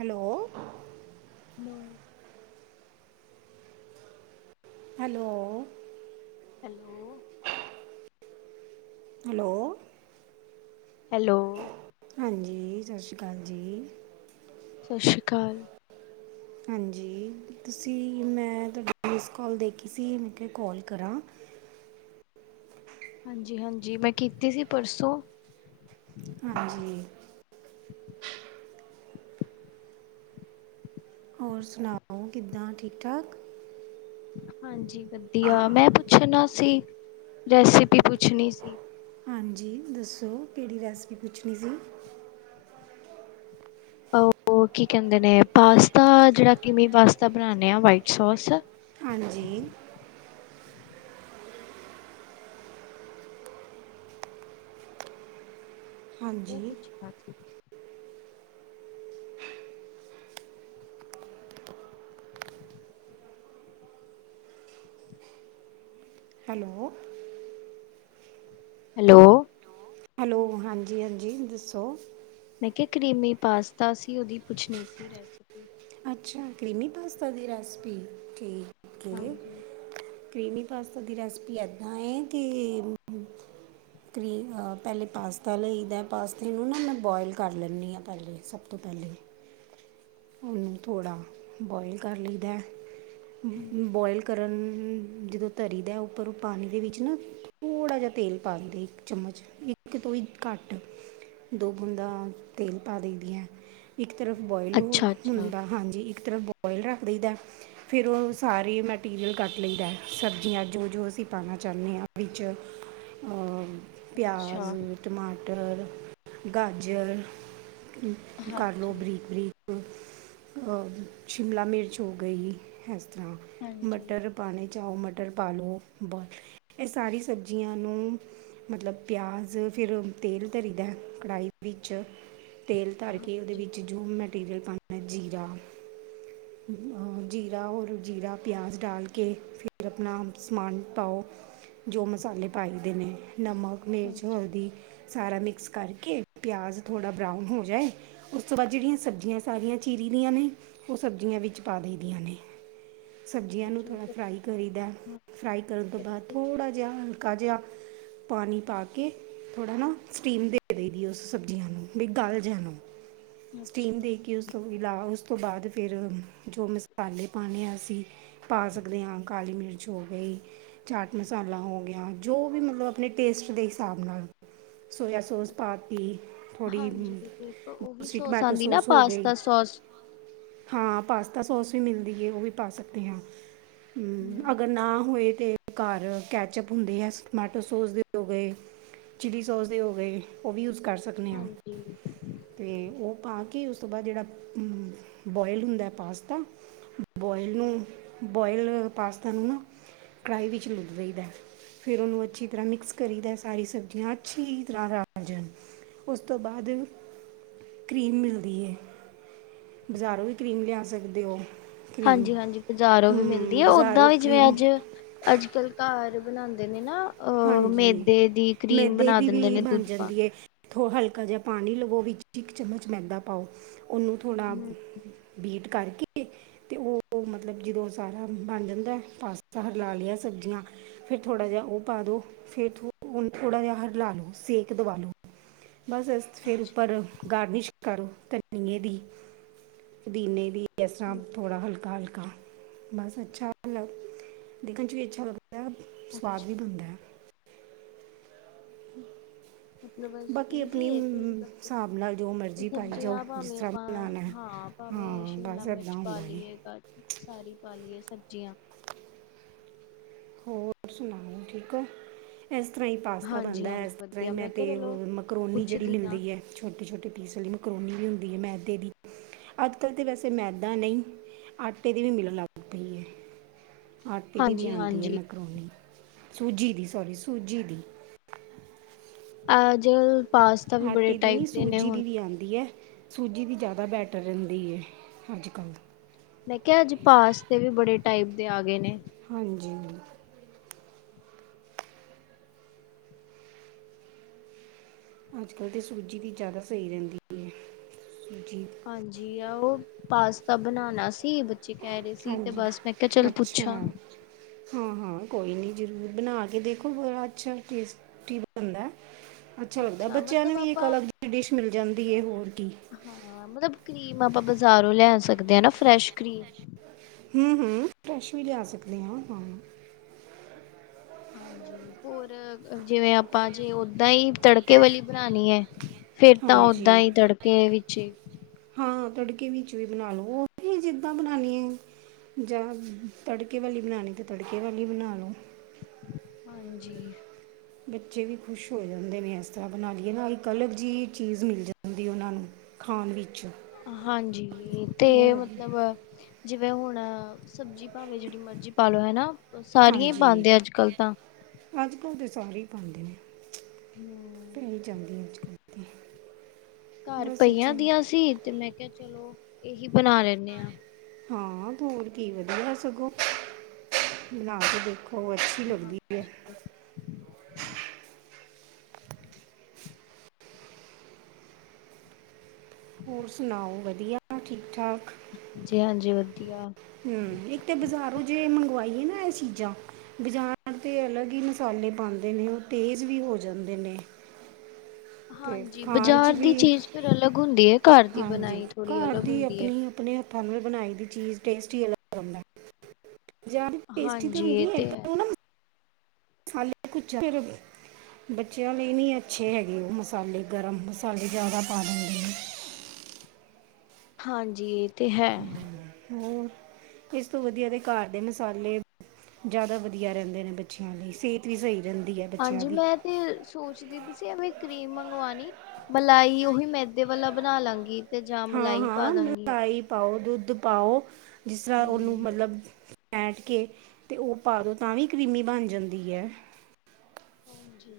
Hello ਨੌ hello hello hello hello ਹਾਂਜੀ ਸਤਿ ਸ਼੍ਰੀ ਅਕਾਲ ਜੀ ਸਤਿ ਸ਼੍ਰੀ ਅਕਾਲ ਹਾਂਜੀ ਤੁਸੀਂ ਮੈਂ ਤੁਹਾਡਾ ਮਿਸ ਕਾਲ ਦੇਖੀ ਸੀ ਮ ਕੋਲ ਕਰਾਂ ਹਾਂਜੀ ਹਾਂਜੀ ਮੈਂ ਕੀਤੀ ਸੀ ਪਰਸੋਂ ਹਾਂਜੀ ਹੋਰ ਸੁਣਾਓ ਕਿੱਦਾਂ ਠੀਕ ਠਾਕ ਹਾਂਜੀ ਵਧੀਆ ਮੈਂ ਪੁੱਛਣਾ ਸੀ ਰੈਸਿਪੀ ਪੁੱਛਣੀ ਸੀ। ਹਾਂਜੀ ਦੱਸੋ ਕਿਹੜੀ ਰੈਸਿਪੀ ਪੁੱਛਣੀ ਸੀ ਉਹ ਕੀ ਕਹਿੰਦੇ ਨੇ ਪਾਸਤਾ ਜਿਹੜਾ ਕਿ ਮੀ ਪਾਸਤਾ ਬਣਾਂਦੇ ਆ ਵਾਈਟ ਸੋਸ ਹਾਂਜੀ ਉਹ ਹਾਂਜੀ ਪੁੱਛਣਾ ਸੀ। ਹੈਲੋ ਹੈਲੋ ਹੈਲੋ ਹਾਂਜੀ -ਹਾਂਜੀ ਦੱਸੋ? ਮੈਂ ਕਰੀਮੀ ਪਾਸਤਾ ਸੀ ਉਹਦੀ ਪੁੱਛਣੀ ਸੀ ਰੈਸਪੀ ਅੱਛਾ ਕਰੀਮੀ ਪਾਸਤਾ ਦੀ ਰੈਸਪੀ ਠੀਕ ਹੈ ਹਾਂਜੀ ਕਰੀਮੀ ਪਾਸਤਾ ਦੀ ਰੈਸਪੀ ਇੱਦਾਂ ਹੈ ਕਿ ਕਰੀ ਪਹਿਲੇ ਪਾਸਤਾ ਲਈਦਾ ਪਾਸਤੇ ਨੂੰ ਨਾ ਮੈਂ ਬੋਆਇਲ ਕਰ ਲੈਂਦੀ ਹਾਂ ਪਹਿਲੇ ਸਭ ਤੋਂ ਪਹਿਲੇ ਉਹਨੂੰ ਥੋੜ੍ਹਾ ਬੋਆਇਲ ਕਰ ਲਈਦਾ ਹਾਂਜੀ ਬੋਆਇਲ ਕਰਨ ਜਦੋਂ ਧਰੀ ਦਾ ਉੱਪਰ ਉਹ ਪਾਣੀ ਦੇ ਵਿੱਚ ਨਾ ਥੋੜ੍ਹਾ ਜਿਹਾ ਤੇਲ ਪਾ ਦਿੰਦੇ ਇੱਕ ਚਮਚ ਇੱਕ ਤੋਂ ਹੀ ਘੱਟ ਦੋ ਗੁੰਦ ਤੇਲ ਪਾ ਦੇ ਦਈ ਆ ਇੱਕ ਸਿਰਫ ਬੋਆਇਲੂ ਅੱਛਾ ਅੱਛਾ ਹੁੰਦਾ ਹਾਂਜੀ ਇੱਕ ਤਰ੍ਹਾਂ ਬੋਆਇਲ ਰੱਖ ਦਈ ਦਾ ਫਿਰ ਉਹ ਸਾਰੇ ਮਟੀਰੀਅਲ ਕੱਟ ਲਈਦਾ ਸਬਜ਼ੀਆਂ ਜੋ ਜੋ ਅਸੀਂ ਪਾਉਣਾ ਚਾਹੁੰਦੇ ਹਾਂ [inaudible] ਉਹ ਵਿੱਚ ਪਿਆਜ਼ ਅੱਛਾ ਟਮਾਟ ਬਟਰ ਗਾਜਰ ਕਰਲਓ ਹਾਂਜੀ ਬਰੀਕ -ਬਰੀਕ ਸ਼ਿਮਲਾ ਮਿਰਚ ਹੋ ਗਈ ਹੈ। ਹਾਂਜੀ ਮਟਰ ਪਾਣੇ ਚਾਉ ਮਟਰ ਮਟਰ ਪਾ ਲਓ ਬੋਲ ਇਹ ਸਾਰੀ ਸਬਜ਼ੀਆਂ ਨੂੰ ਮਤਲਬ ਪਿਆਜ਼ ਫਿਰ ਤੇਲ ਧਰੀ ਦਾ ਕੜਾਹੀ ਵਿੱਚ ਤੇਲ ਧਰ ਕੇ ਉਹਦੇ ਹਾਂਜੀ ਵਿੱਚ ਜੂ ਮੈ ਪਟੀਰੀਲ ਪ [unintelligible] ਜੀਰਾ ਜੀਰਾ ਹੋਰ ਜੀਰਾ ਪਿਆਜ਼ ਡਾਲ ਕੇ ਫਿਰ ਆਪਣਾ ਸਮਾਨ ਪਾਓ ਜੋ ਮਸਾਲੇ ਪਾਈ ਦੇ ਨੇ ਨਮਕ ਮਿਰਚ ਹਾਂਜੀ ਹਲਦੀ ਸਾਰਾ ਮਿਕਸ ਕਰਕੇ ਪਿਆਜ਼ ਥੋੜ੍ਹਾ ਬਰਾਊਨ ਹੋ ਜਾਏ ਉਸ ਤੋਂ ਬਾਅਦ ਜਿਹੜੀਆਂ ਸਬਜ਼ੀਆਂ ਸਾਰੀਆਂ ਚੀਰੀ ਦੀਆਂ ਨੇ ਉਸ ਸਬਜ਼ੀਆਂ ਵਿੱਚ ਪਾ ਦੇਦੀਆਂ ਨੇ ਸਬਜ਼ੀਆਂ ਨੂੰ ਅੱਛਾ ਥੋੜ੍ਹਾ ਮਤਲਬ ਫਰਾਈ ਕਰੀਦਾ ਫਰਾਈ ਕਰਨ ਤੋਂ ਬਾਅਦ ਥੋੜ੍ਹਾ ਜਿਹਾ ਹਲਕਾ ਜਿਹਾ ਪਾਣੀ ਪਾ ਕੇ ਥੋੜਾ ਨਾ ਸਟੀਮ ਦੇ ਦੇ ਦੀ ਉਸ ਸਬਜ਼ੀਆਂ ਨੂੰ ਵੀ ਗਲ ਜਾਣ। ਹਾਂ ਸਟੀਮ ਅੱਛਾ ਦੇ ਕੇ ਉਸ ਤੋਂ ਹਿਲਾ ਉਸ ਤੋਂ ਬਾਅਦ ਫਿਰ ਜੋ ਮਸਾਲੇ ਪਾਣੇ ਅ [inaudible] ਪਾ ਸਕਦੇ ਹਾਂ ਕਾਲੀ ਮਿਰਚ ਕੁਛ ਹੋ ਗਈ ਚਾਟ ਮਸਾਲਾ ਹੋ ਗਿਆ ਜੋ ਵੀ ਮਤਲਬ ਆਪਣੇ ਟੇਸਟ ਦੇ ਹਿਸਾਬ ਨਾਲ ਸੋਇਆ ਸੋਸ ਪਾਤੀ ਥੋੜੀ ਹਾਂਜੀ ਵੀ ਦੂਸਰੀ ਸੋਸ ਟਮਾਟੋ ਆਉਂਦੀ ਨਾ ਸੌਸ ਹੋ ਗਈ ਪਾਸਤਾ ਸੋਸ ਤਾਂ ਸੋਸ ਵੀ ਮਿਲਦੀ ਹੈ ਉਹ ਵੀ ਪਾ ਸਕਦੇ ਹਾਂ ਹਮ ਅਗਰ ਨਾ ਹੋਏ ਅਤੇ ਘਰ ਕੈਚਅਪ ਹੁੰਦੇ ਹੈ ਟਮਾਟੋ ਸੋਸ ਦੇ ਹੋ ਗਏ ਚਿੱਲੀ ਸੋਸ ਦੇ ਹੋ ਗਏ ਉਹ ਵੀ ਯੂਜ ਕਰ ਸਕਦੇ ਹਾਂ ਹਾਂਜੀ ਤੇ ਉਹ ਭਾ ਕਿ ਉਸ ਤੋਂ ਬਾਅਦ ਜਹੜਾ ਬੋਆਇਲ ਹੁੰਦਾ ਪਾਸਤਾ ਬੋਇਲ ਨੂੰ ਬੋਇਲ ਪਾਸਤਾ ਨੂੰ ਨਾ ਕੜਾਹੀ ਵਿੱਚ ਲੁਦਈ ਦਾ ਫਿਰ ਉਹਨੂੰ ਅੱਛੀ ਤਰ੍ਹਾਂ ਮਿਕਸ ਕਰੀ ਦਾ ਸਾਰੀ ਸਬਜ਼ੀਆਂ ਅੱਛੀ ਤਰ੍ਹਾਂ ਰਾਜਣ ਉਸ ਤੋਂ ਬਾਅਦ ਕਰੀਮ ਮਿਲਦੀ ਹੈ ਬਜ਼ਾਰੋਂ ਵੀ ਕਰੀਮ ਲਿਆ ਸਕਦੇ ਹੋ ਕਰੀਮ ਹਾਂਜੀ ਹਾਂਜੀ ਬਜ਼ਾਰੋਂ ਵੀ ਮਿਲਦੀ ਹੈ ਉਓਦਾਂ ਬਾਜ਼ਾਰੋਂ ਵੀ ਜਿਵੇਂ ਕਰੀਮ ਅੱਜ ਅੱਜ ਕੱਲ੍ ਘਰ ਬਣਾਉਂਦੇ ਨੇ ਨਾ ਅਹ ਹਾਂਜੀ ਮੇਦੇ ਦੀ ਕਰੀਮ ਮੈਦੇ ਬਣਾ ਦੀ ਦਿੰਦੇ ਵੀ ਨੇ ਬਣ ਦੁੱਧ ਪਾ ਜਾਂਦੀ ਹੈ। ਕੇ ਥੋ ਹਲਕਾ ਜਿਹਾ ਪਾਣੀ ਲਵੋ ਵਿੱਚ ਇੱਕ ਚਮਚ ਮੈਦਾ ਪਾਓ? ਉਹਨੂੰ ਥੋੜ੍ਹਾ ਹਮ ਬੀਟ? ਕਰਕੇ ਅਤੇ ਉਹ ਮਤਲਬ ਜਦੋਂ ਸਾਰਾ ਬਣ ਜਾਂਦਾ ਪਾਸਤਾ ਹਿਲਾ ਲਿਆ ਸਬਜ਼ੀਆਂ ਫਿਰ ਥੋੜ੍ਹਾ ਜਿਹਾ ਉਹ? ਪਾ ਦਉ ਫਿਰ ਉਹਨੂੰ ਥੋੜ੍ਹਾ ਜਿਹਾ ਹਲਾ ਲਓ ਸੇਕ ਦਵਾ ਲਓ? ਬਸ ਇਸ ਚ ਫਿਰ ਅੱਛਾ ਉੱਪਰ‌ ਗਾਰਨਿਸ਼ ਕਰੋ ਧਨੀਆਂ ਦੀ, ਪੁਦੀਨੇ ਦੀ। ਇਸ ਤਰ੍ਹਾਂ ਹਮ ਥੋੜਾ ਹਲਕਾ ਹਲਕਾ। ਕਰ ਬਸ ਅੱਛਾ ਅ ਦੇਖਣ ਚ ਵੀ ਅੱਛਾ ਲੱਗਦਾ। ਐ ਅੱਛਾ ਸਵਾਦ। ਹੂੰ। ਮਤਲਬ ਬਸ ਈਜ਼ੀ ਏ ਹਿਸਾਬ ਨਾਲ ਜੋ ਮਰਜ਼ੀ ਪਾਈ ਜਾਓ ਸਬਜ਼ੀਆਂ ਜਿਸ ਭਾਵੇਂ ਤਰ੍ਹਾਂ ਆਪਾਂ ਬਣਾਉਣਾ ਹੈ। ਹਾਂ ਭਾਵੇਂ ਹਾਂ ਬਸ ਸ਼ਿਮਲਾ ਇਦਾਂ ਮਿਰਚ ਪਾ ਹੁੰਦਾ ਹੈ ਲਈਏ, ਗਾਜਰ ਸਾਰੀ ਪਾ ਲਈਏ। ਸਬਜ਼ੀਆਂ। ਹੋਰ ਸੁਣਾਓ ਠੀਕ ਹੋ? ਇਸ ਤਰ੍ਹਾਂ ਹੀ ਪਾਸਤਾ ਹਾਂਜੀ ਬਣਦਾ ਹਾਂਜੀ ਇਸ ਤਰ੍ਹਾਂ ਹੀ ਵਧੀਆ ਮੈਂ ਕਿਹਾ ਚਲੋ ਤਾਂ ਮਕਰੋਨੀ ਜਿਹੜੀ ਪੁੱਛਦੀ ਹਾਂ ਮਿਲਦੀ ਹੈ ਛੋਟੀ ਛੋਟੀ। ਇਸ ਲਈ ਮਕਰੋਨੀ ਵੀ ਹੁੰਦੀ ਹੈ ਮੈਦੇ ਦੀ ਅੱਜ ਕੱਲ੍ਹ ਤੇ ਵੈਸੇ ਮੈਦਾ ਨਹੀਂ ਆਟੇ ਦੀ ਵੀ ਮਿਲਣ ਲੱਗ ਪਈ ਹੈ? ਆਟੇ ਦੀ ਵੀ ਹਾਂਜੀ ਆਉਦੀ ਹੈ? ਦੀ ਹੈ ਇਹ ਹਾਂਜੀ ਮੈਕਰੋਨੀ। ਸੂਜੀ ਦੀ ਸੋਰੀ ਸੂਜੀ ਦੀ? ਆਜੋ। ਆਟੇ ਦੀ ਨੀ ਸੂਜੀ ਦੀ ਵੀ ਆਉਂਦੀ ਹੈ? ਸੂਜੀ ਦੀ ਜ਼ਿਆਦਾ ਬੈਟਰ ਰਹਿੰਦੀ ਹੈ ਅੱਜ ਕੱਲ। ਮੈਂ ਕਿਹਾ ਅੱਜ ਪਾਸਤੇ ਵੀ ਬੜੇ ਟਾਈਪ ਦੇ ਆ ਗਏ ਨੇ? ਹਾਂਜੀ। ਅੱਜ ਕੱਲ੍ਹ ਤੇ ਸੂਜੀ ਦੀ ਜ਼ਿਆਦਾ ਸਹੀ ਰਹਿੰਦੀ ਹੈ? ਸੂਜੀ ਹਾਂਜੀ ਆ ਉਹ ਪਾਸਤਾ ਬਣਾਣਾ ਸੀ? ਉਂਝ ਕਹਿ ਰਹੇ ਸੀ ਤੇ ਹਾਂਜੀ ਬਸ ਮੈਂ ਕਿਹਾ ਚੱਲ ਅੱਛਾ ਪੁੱਛਾਂ? ਹਾਂ ਹਾਂ ਕੋਈ ਨਹੀਂ ਜ਼ਰੂਰ ਬਣਾ ਕੇ ਦੇਖੋ ਬੜਾ ਅੱਛਾ ਟੇਸਟੀ ਬਣਦਾ ਹੈ। ਅੱਛਾ, ਲੱਗਦਾ ਬੱਚਿਆਂ ਨੂੰ ਮਤਲਬ ਵੀ ਇੱਕ ਆਪਾਂ ਅਲੱਗ ਦੀ ਡਿਸ਼ ਮਿਲ ਜਾਂਦੀ ਹੈ ਹੋਰ ਕੀ। ਹਾਂ ਮਤਲਬ ਕਰੀਮ ਆਪਾਂ ਬਾਜ਼ਾਰੋਂ ਲੈ ਸਕਦੇ ਹਾਂ ਨਾ ਫਰੈਸ਼ ਕਰੀਮ? ਹੂੰ-ਹੂੰ ਫਰੈਸ਼ ਵੀ ਲਿਆ ਸਕਦੇ ਹਾਂ ਹਾਂ? ਹਾਂਜੀ ਹੋਰ ਜਿਵੇਂ ਆਪਾਂ ਜੇ ਓਦਾਂ ਹੀ ਤੜਕੇ ਵਾਲੀ ਬਣਾਣੀ ਹੈ? ਫੇਰ ਤਾਂ ਓਦਾਂ ਹਾਂਜੀ ਹੀ ਤੜਕੇ? ਛੇ। ਹਾਂ ਤੜਕੇ ਵਿੱਚ ਵੀ ਬਣਾ ਲਓ ਉਹ ਵੀ ਜਿੱਦਾਂ ਬਣਾਣੀ ਆ ਜਾਂ ਤੜਕੇ ਵਾਲੀ ਬਣਾਣੀ ਤੇ ਤੜਕੇ ਵਾਲੀ ਬਣਾ ਲੋ। ਹਾਂਜੀ, ਬੱਚੇ ਵੀ ਖੁਸ਼ ਹੋ ਜਾਂਦੇ ਨੇ ਇਸ ਤਰ੍ਹਾਂ ਬਣਾ ਲਈਏ ਨਾ ਇੱਕ ਅਲੱਗ ਜਿਹੀ ਚੀਜ਼ ਮਿਲ ਜਾਂਦੀ ਉਹਨਾਂ ਨੂੰ ਖਾਣ ਵਿੱਚ, ਹਾਂਜੀ ਤੇ ਉਹ ਮਤਲਬ, ਜਿਵੇਂ ਹੁਣ ਸਬਜ਼ੀ ਭਾਵੇਂ ਜਿਹੜੀ ਮਰਜ਼ੀ ਪਾ ਲਓ ਹੈ ਨਾ, ਸਾਰੀਆਂ ਹੀ ਹਾਂਜੀ ਪਾਦੇ ਅੱਜ ਕੱਲ ਤਾਂ, ਅੱਜ ਕੱਲ੍ਹ ਤੇ ਸਾਰੇ ਹੀ ਪਾਦੇ ਐ। ਹਮ ਪੈ ਹੀ ਜਾਂਦੀ ਐ ਅੱਜ ਕੱਲ ਤੇ, [unintelligible] ਘਰ ਬਸ ਅੱਛਾ ਪਈਆਂ ਦੀਆਂ ਸੀ ਤੇ ਮੈਂ ਕਿਹਾ, ਚਲੋ ਇਹੀ ਬਣਾ ਲੈਂਨੇ ਹਾਂ। ਹਾਂ ਹੋਰ ਕੀ ਵਧੀਆ ਸਗੋਂ। ਬਣਾ ਕੇ ਦੇਖੋ ਅੱਛੀ ਹਾਂ ਲੱਗਦੀ ਹੈ। ਹੋਰ ਸੁਣਾਓ ਵਧੀਆ ਠੀਕ-ਠਾਕ? ਜੀ ਹਾਂਜੀ ਵਧੀਆ ਹੂੰ, ਇੱਕ ਤੇ ਬਾਜ਼ਾਰੋਂ ਜੇ ਮੰਗਵਾਈ, ਨਾ ਇਹ ਚੀਜ਼ਾਂ ਬਜ਼ਾਰ ਤੇ ਅਲੱਗ ਹੀ ਮਸਾਲੇ ਪਾਦੇ ਨੇ ਉਹ ਤੇਜ਼ ਵੀ ਹੋ ਜਾਂਦੇ ਨੇ, ਤੇ ਹਾਂਜੀ ਖਾਣ 'ਚ ਬਜ਼ਾਰ ਦੀ ਵੀ ਚੀਜ਼ ਫਿਰ ਅਲੱਗ ਹੁੰਦੀ ਹੈ, ਘਰ ਦੀ ਹਾਂਜੀ ਬਣਾਈ ਥੋੜ੍ਹੀ ਅਲੱਗ ਹੁੰਦੀ ਹੈ। ਘਰ ਵਿਚ ਬਣਾਈ ਦੀ ਚੀਜ਼ ਟੇਸਟ ਹੀ ਅਲੱਗ ਹੁੰਦਾ। ਬਜਾਰ ਦੀ ਟੇਸਟੀ ਤੇ ਹਾਂਜੀ ਹੁੰਦੀ ਇਹ ਏ ਪਰ ਹੈ ਉਹ ਨਾ ਮਸ ਮਸਾਲੇ ਕੁਛ ਜਿਆਦਾ [unintelligible] ਬੱਚਿਆਂ ਲਈ ਨੀ ਅੱਛੇ ਹੈਗੇ ਉਹ ਮਸਾਲੇ ਗਰਮ ਮਸਾਲੇ ਜ਼ਿਆਦਾ ਪਾ ਦਿੰਦੇ। ਹਾਂਜੀ, ਤੇ ਹੈ ਹੋਰ, ਇਸ ਤੋਂ ਵਧੀਆ ਦੇ ਘਰ ਦੇ ਮਸਾਲੇ ਜ਼ਿਆਦਾ ਵਧੀਆ ਰਹਿੰਦੇ ਨੇ ਬੱਚਿਆਂ ਲਈ ਸਿਹਤ ਵੀ ਸਹੀ ਰਹਿੰਦੀ। ਹੈ ਬੱਚਿਆਂ ਹਾਂਜੀ ਦੀ ਮੈਂ ਤੇ ਸੋਚਦੀ ਵੀ, ਐਵੇਂ ਕਰੀਮ ਮੰਗਵਾਣੀ ਮਲਾਈ ਉਹੀ ਮੈਦੇ ਵਾਲਾ ਬਣਾ ਲਾਂਗੀ। ਤੇ ਜਾਂ ਹਾਂ ਮਲਾਈ ਪਾ ਹਾਂ ਦਾਂਗੀ। ਮਲਾਈ ਪਾਓ ਦੁੱਧ ਪਾਓ ਜਿਸ ਤਰ੍ਹਾਂ ਉਹਨੂੰ ਹੂੰ। ਮਤਲਬ ਫੈਂਟ ਕੇ ਤੇ ਉਹ ਪਾ ਦੋ, ਤਾਂ ਵੀ ਕਰੀਮੀ ਬਣ ਜਾਂਦੀ ਹੈ ਹਾਂਜੀ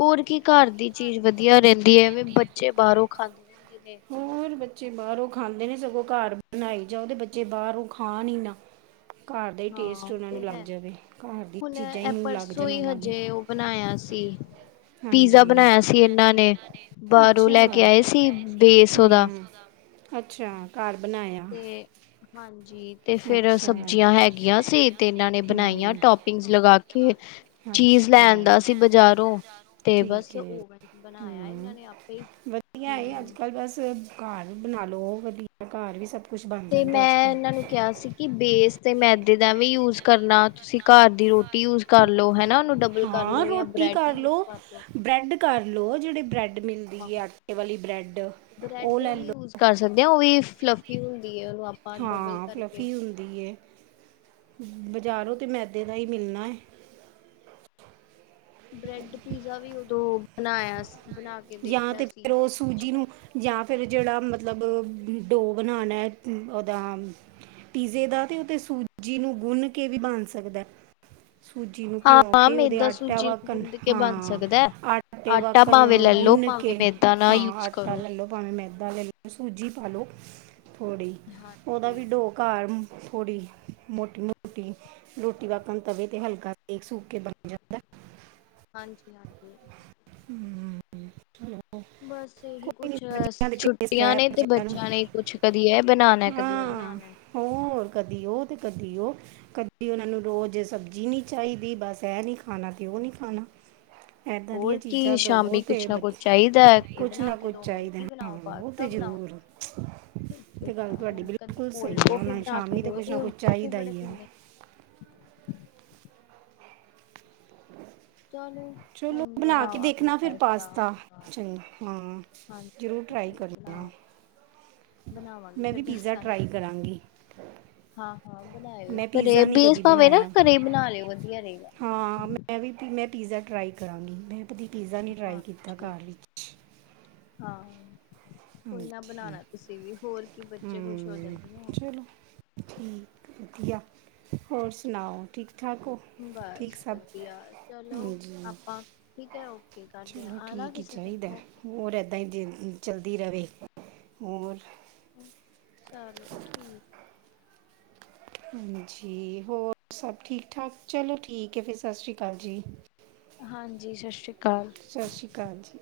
ਹੋਰ ਕੀ ਘਰ ਦੀ ਚੀਜ਼ ਵਧੀਆ ਰਹਿੰਦੀ ਹੈ ਐਵੇ ਬੱਚੇ ਬਾਹਰੋਂ ਖਾਂ ਕਿਵੇਂ? ਹੋਰ ਬੱਚੇ ਬਾਹਰੋਂ ਖਾਂਦੇ ਨੇ ਸਗੋਂ ਘਰ ਬਣਾਈ ਜਾਓ ਤੇ ਬੱਚੇ ਬਾਹਰੋਂ ਖਾਣ ਈ ਨਾ ਘਰ ਦਾ ਹੀ ਟੇਸਟ ਹਾਂ ਉਹਨਾਂ ਨੂੰ ਤੇ ਲੱਗ ਹੈ। ਜਾਵੇ ਘਰ ਦੀ ਹੁਣ ਚੀਜ਼ਾਂ ਹੀ ਇਹ ਮੂੰਹ ਲੱਗ ਪਰਸੋਂ ਜਾਣ ਹੀ ਉਹਨਾਂ ਦੇ ਹਜੇ ਉਹ ਬਣਾਇਆ ਸੀ ਪੀਜ਼ਾ ਹਾਂਜੀ ਬਣਾਇਆ ਸੀ ਇਹਨਾਂ ਨੇ, ਬਾਰੋਂ ਲੈ ਕੇ ਆਏ ਸੀ ਬੇਸ ਡੇਢ ਓਦਾ ਹੂੰ ਅੱਛਾ, ਘਰ ਬਣਾਇਆ ਹਾਂਜੀ ਜੀ ਤੇ ਫੇਰ ਅੱਛਾ ਸਬਜ਼ੀਆਂ ਹੈਗੀਆਂ ਸੀ ਤੇ ਇਹਨਾਂ ਨੇ ਬਣਾਈਆਂ ਹੂੰ ਟੋਪਿੰਗਸ ਲਗਾ ਕੇ, ਚੀਜ਼ ਲੈ ਅੱਛਾ ਆਂਦਾ ਸੀ ਬਜ਼ਾਰੋਂ ਤੇ ਬਸ ਠੀਕ ਹੈ ਓਵਨ ਚ ਬਣਾਇਆ ਇਹਨਾਂ ਹੂੰ ਨੇ ਆਪੇ ਈ। ਹੰ ਬਣਾਲੋ ਵਧੀਆ, ਘਰ ਵੀ ਸਬ ਤੇ ਮੈਂ ਇਹਨਾਂ ਨੂੰ ਕਿਹਾ ਸੀ ਕਿ ਬੇਸ ਤੇ ਮੈਦੇ ਦਾ ਵੀ ਯੂਜ ਕਰਨਾ, ਤੁਸੀਂ ਘਰ ਦੀ ਰੋਟੀ ਯੂਜ ਕਰ ਲੋ ਹੈਨਾ? ਹਾਂ ਰੋਟੀ ਕਰ ਲੋ, ਲੋ ਬ੍ਰੈਡ ਕਰ ਲਓ, ਜਿਹੜੇ ਬ੍ਰੈਡ ਮਿਲਦੀ ਹੈ ਆਟੇ ਵਾਲੀ ਬ੍ਰੈਡ, ਬ੍ਰੈਡ ਉਹ ਲੈ ਵੀ ਯੂਜ ਲਓ। ਕਰ ਸਕਦੇ ਆ ਉਹ ਵੀ ਫਲੱਫੀ [unintelligible] ਆਪਾਂ ਡਬਲ ਹਾਂ, ਕਰਕੇ ਫਲੱਫੀ ਹੁੰਦੀ ਹੈ। ਬਜ਼ਾਰੋਂ ਤੇ ਮੈਦੇ ਦਾ ਹੀ ਮਿਲਣਾ ਆ ਬ੍ਰੈਡ ਪੀਜ਼ਾ ਵੀ ਉਦੋਂ ਬਣਾਇਆ ਸੀ। ਬਣਾ ਕੇ ਯਾਂ ਦੇਖਿਆ ਤੇ ਫਿਰ ਉਹ ਸੂਜੀ ਨੂੰ, ਯਾਂ ਫਿਰ ਜਿਹੜਾ [unintelligible] ਮਤਲਬ ਡੋ ਬਣਾਉਣਾ ਉਹਦਾ ਪੀਜ਼ੇ ਦਾ, ਤੇ ਉਹ ਤੇ ਸੂਜੀ ਨੂੰ ਗੁੰਨ ਕੇ ਵੀ ਬਣ ਸਕਦੈ। ਸੂਜੀ ਨੂੰ ਭਿਉਂ ਹਾਂ ਕੇ ਉਹਦੇ ਮੈਦਾ ਆਟਾ ਸੂਜੀ ਨੂੰ ਵਾਕਣ, ਗੁੰਦ ਕੇ ਬਣ ਹਾਂ ਸਕਦਾ ਆਟੇ ਆਟਾ ਵਾਕਣ ਭਾਵੇਂ ਲੈ ਲੋ ਗੁੰਨ ਭਾਵੇਂ ਕੇ, ਮੈਦਾ ਨਾ ਹਾਂ ਯੂਜ ਆਟਾ ਕਰੋ। ਲ ਲਉ ਭਾਵੇਂ ਮੈ ਪਹਿਲੇ ਸੂਜੀ ਪਾਲੋ ਥੋੜ੍ਹੀ, ਉਹਦਾ ਵੀ ਹਾਂਜੀ, ਡੋ ਘਰ ਥੋੜ੍ਹੀ ਮੋਟੀ ਮੋਟੀ ਰੋਟੀ ਵਾਕਣ ਤਵੇ ਤੇ ਹਲਕਾ ਸੇ ਸੇਕ ਸੂਕ ਕੇ ਬਣ ਜਾਂਦਾ ਹਾਂਜੀ ਹਾਂਜੀ [inaudible] ਬਸ ਇਹੀ ਕੋਈ ਨਹੀਂ ਕੁਛ, ਬੱਚਿਆਂ ਦੇ ਟੇਸਟ ਛੁੱਟੀਆਂ ਹੈ ਨੇ ਤੇ ਨੂੰ ਬੱਚਿਆਂ ਨੇ ਕੁਛ ਕਦੀ ਇਹ ਬਨਾਨੈ ਕਦੀ ਉਹ ਹਾਂ ਬਨਾਨੈ। ਹੋਰ ਕਦੀ ਉਹ ਤੇ ਕਦੀ ਉਹ ਕਦੀ ਉਹਨਾਂ ਨੂੰ ਰੋਜ਼ ਸਬਜ਼ੀ ਨਹੀਂ ਚਾਹੀਦੀ, ਬਸ ਇਹ ਨੀ ਖਾਣਾ ਤੇ ਉਹ ਨਹੀਂ ਖਾਣਾ। ਇੱਦਾਂ ਦੀਆਂ ਹੋਰ ਕੀ ਚੀਜ਼ਾਂ ਦਵੋ ਸ਼ਾਮੀ ਤੇ ਕੁਛ ਨਾ ਬੱਚ ਕੁਛ ਚਾਹੀਦਾ ਇਹ ਕੁਛ ਬਣਾ ਨਾ ਕੇ ਕੁਛ ਦੋ, ਚਾਹੀਦਾ ਮੈਗੀ ਹਾਂ ਬਣਾਓ, ਉਹ ਪਾਸਤਾ ਤੇ ਬਣਾਓ ਜ਼ਰੂਰ ਤੇ ਗੱਲ ਤੁਹਾਡੀ ਹੁਣ ਕਦੀ ਬਿਲਕੁਲ ਕੋਲਡ ਸਹੀ ਹੈ ਕੋਫੀ ਉਹਨਾਂ ਬਣਾ ਕੇ ਸ਼ਾਮੀ ਤਾਂ ਦੋ ਕੁਛ ਨਾ ਇਹ ਕੁਛ ਕੋਫੀ ਚਾਹੀਦਾ ਬੜੇ ਹੀ ਹੈ ਪੀਂਦੇ ਚਲੌ ਚਲੋ ਹੁਣ ਬਣਾ ਕੇ ਬਣਾਵਾਂਗੀ ਦੇਖਣਾ ਫਿਰ ਪਸਤਾ। ਪਾਸਤਾ ਚੰਗਾ ਹਾਂ ਜ਼ਰੂਰ ਟਰਾਈ ਹਾਂਜੀ ਬਣਾ ਕਰਨਾ ਬਣਾਵਾਂਗੀ ਮੈਂ ਵੀ ਫਿਰ ਪੀਜ਼ਾ ਦੱਸਾਂਗੀ। ਟਰਾਈ ਕਰਾਂਗੀ ਹਾਂ-ਹਾਂ ਬਣਾਇਓ ਮੈਂ ਘਰੇ ਪੀਜ਼ਾ ਨਹੀਂ ਬੀਂਸ ਕਦੀ ਭਾਵੇ ਨਾ ਬਣਾਇਆ ਘਰੇ ਬਣਾ ਲਿਓ ਵਧੀਆ ਰਹੇਗਾ। ਅਤੇ ਮੈਂ ਪੀਜ਼ਾ ਟਰਾਈ ਕਰਾਂਗੀ ਮੈਂ। ਕਦੀ ਪੀਜ਼ਾ ਨਹੀਂ ਟਰਾਈ ਕੀਤਾ ਹਾਂਜੀ ਘਰ ਵਿੱਚ ਹਾਂ ਕੋਈ ਹਾਂਜੀ ਨਾ ਬਣਾਣਾ ਤੁਸੀਂ ਵੀ, ਹੋਰ ਕੀ ਬੱਚੇ ਖ਼ੁਸ਼ ਹੋ ਹਮ ਜਾਂਦੇ ਨੇ ਹੋਰ ਚਲੋ ਠੀਕ ਵਧੀਆ ਹੋਰ ਸੁਣਾਓ, ਠੀਕ ਠੀਕ ਠਾਕ ਹੋ, ਠੀਕ ਬਸ ਸਭ? ਵਧੀਆ ਚਲੋ ਹਾਂਜੀ, ਆਪਾਂ ਠੀਕ ਹੈ ਓਕੇ ਕਰਦੇ ਹਾਂ ਚਲੋ ਆਣਾ ਠੀਕ ਈ ਕਿਸੇ ਦਿਨ ਚਾਹੀਦਾ। ਓਕੇ ਹੋਰ ਇੱਦਾਂ ਹੀ ਦਿਲ ਦੀ [unintelligible] ਚਲੋ ਠੀਕ ਹਾਂਜੀ ਹੋਰ ਸਭ ਠੀਕ ਠਾਕ ਚਲੋ ਠੀਕ ਹੈ ਫਿਰ ਸਤਿ ਸ਼੍ਰੀ ਅਕਾਲ ਜੀ ਹਾਂਜੀ ਸਤਿ ਸ਼੍ਰੀ ਅਕਾਲ ਸਤਿ ਸ਼੍ਰੀ ਅਕਾਲ ਜੀ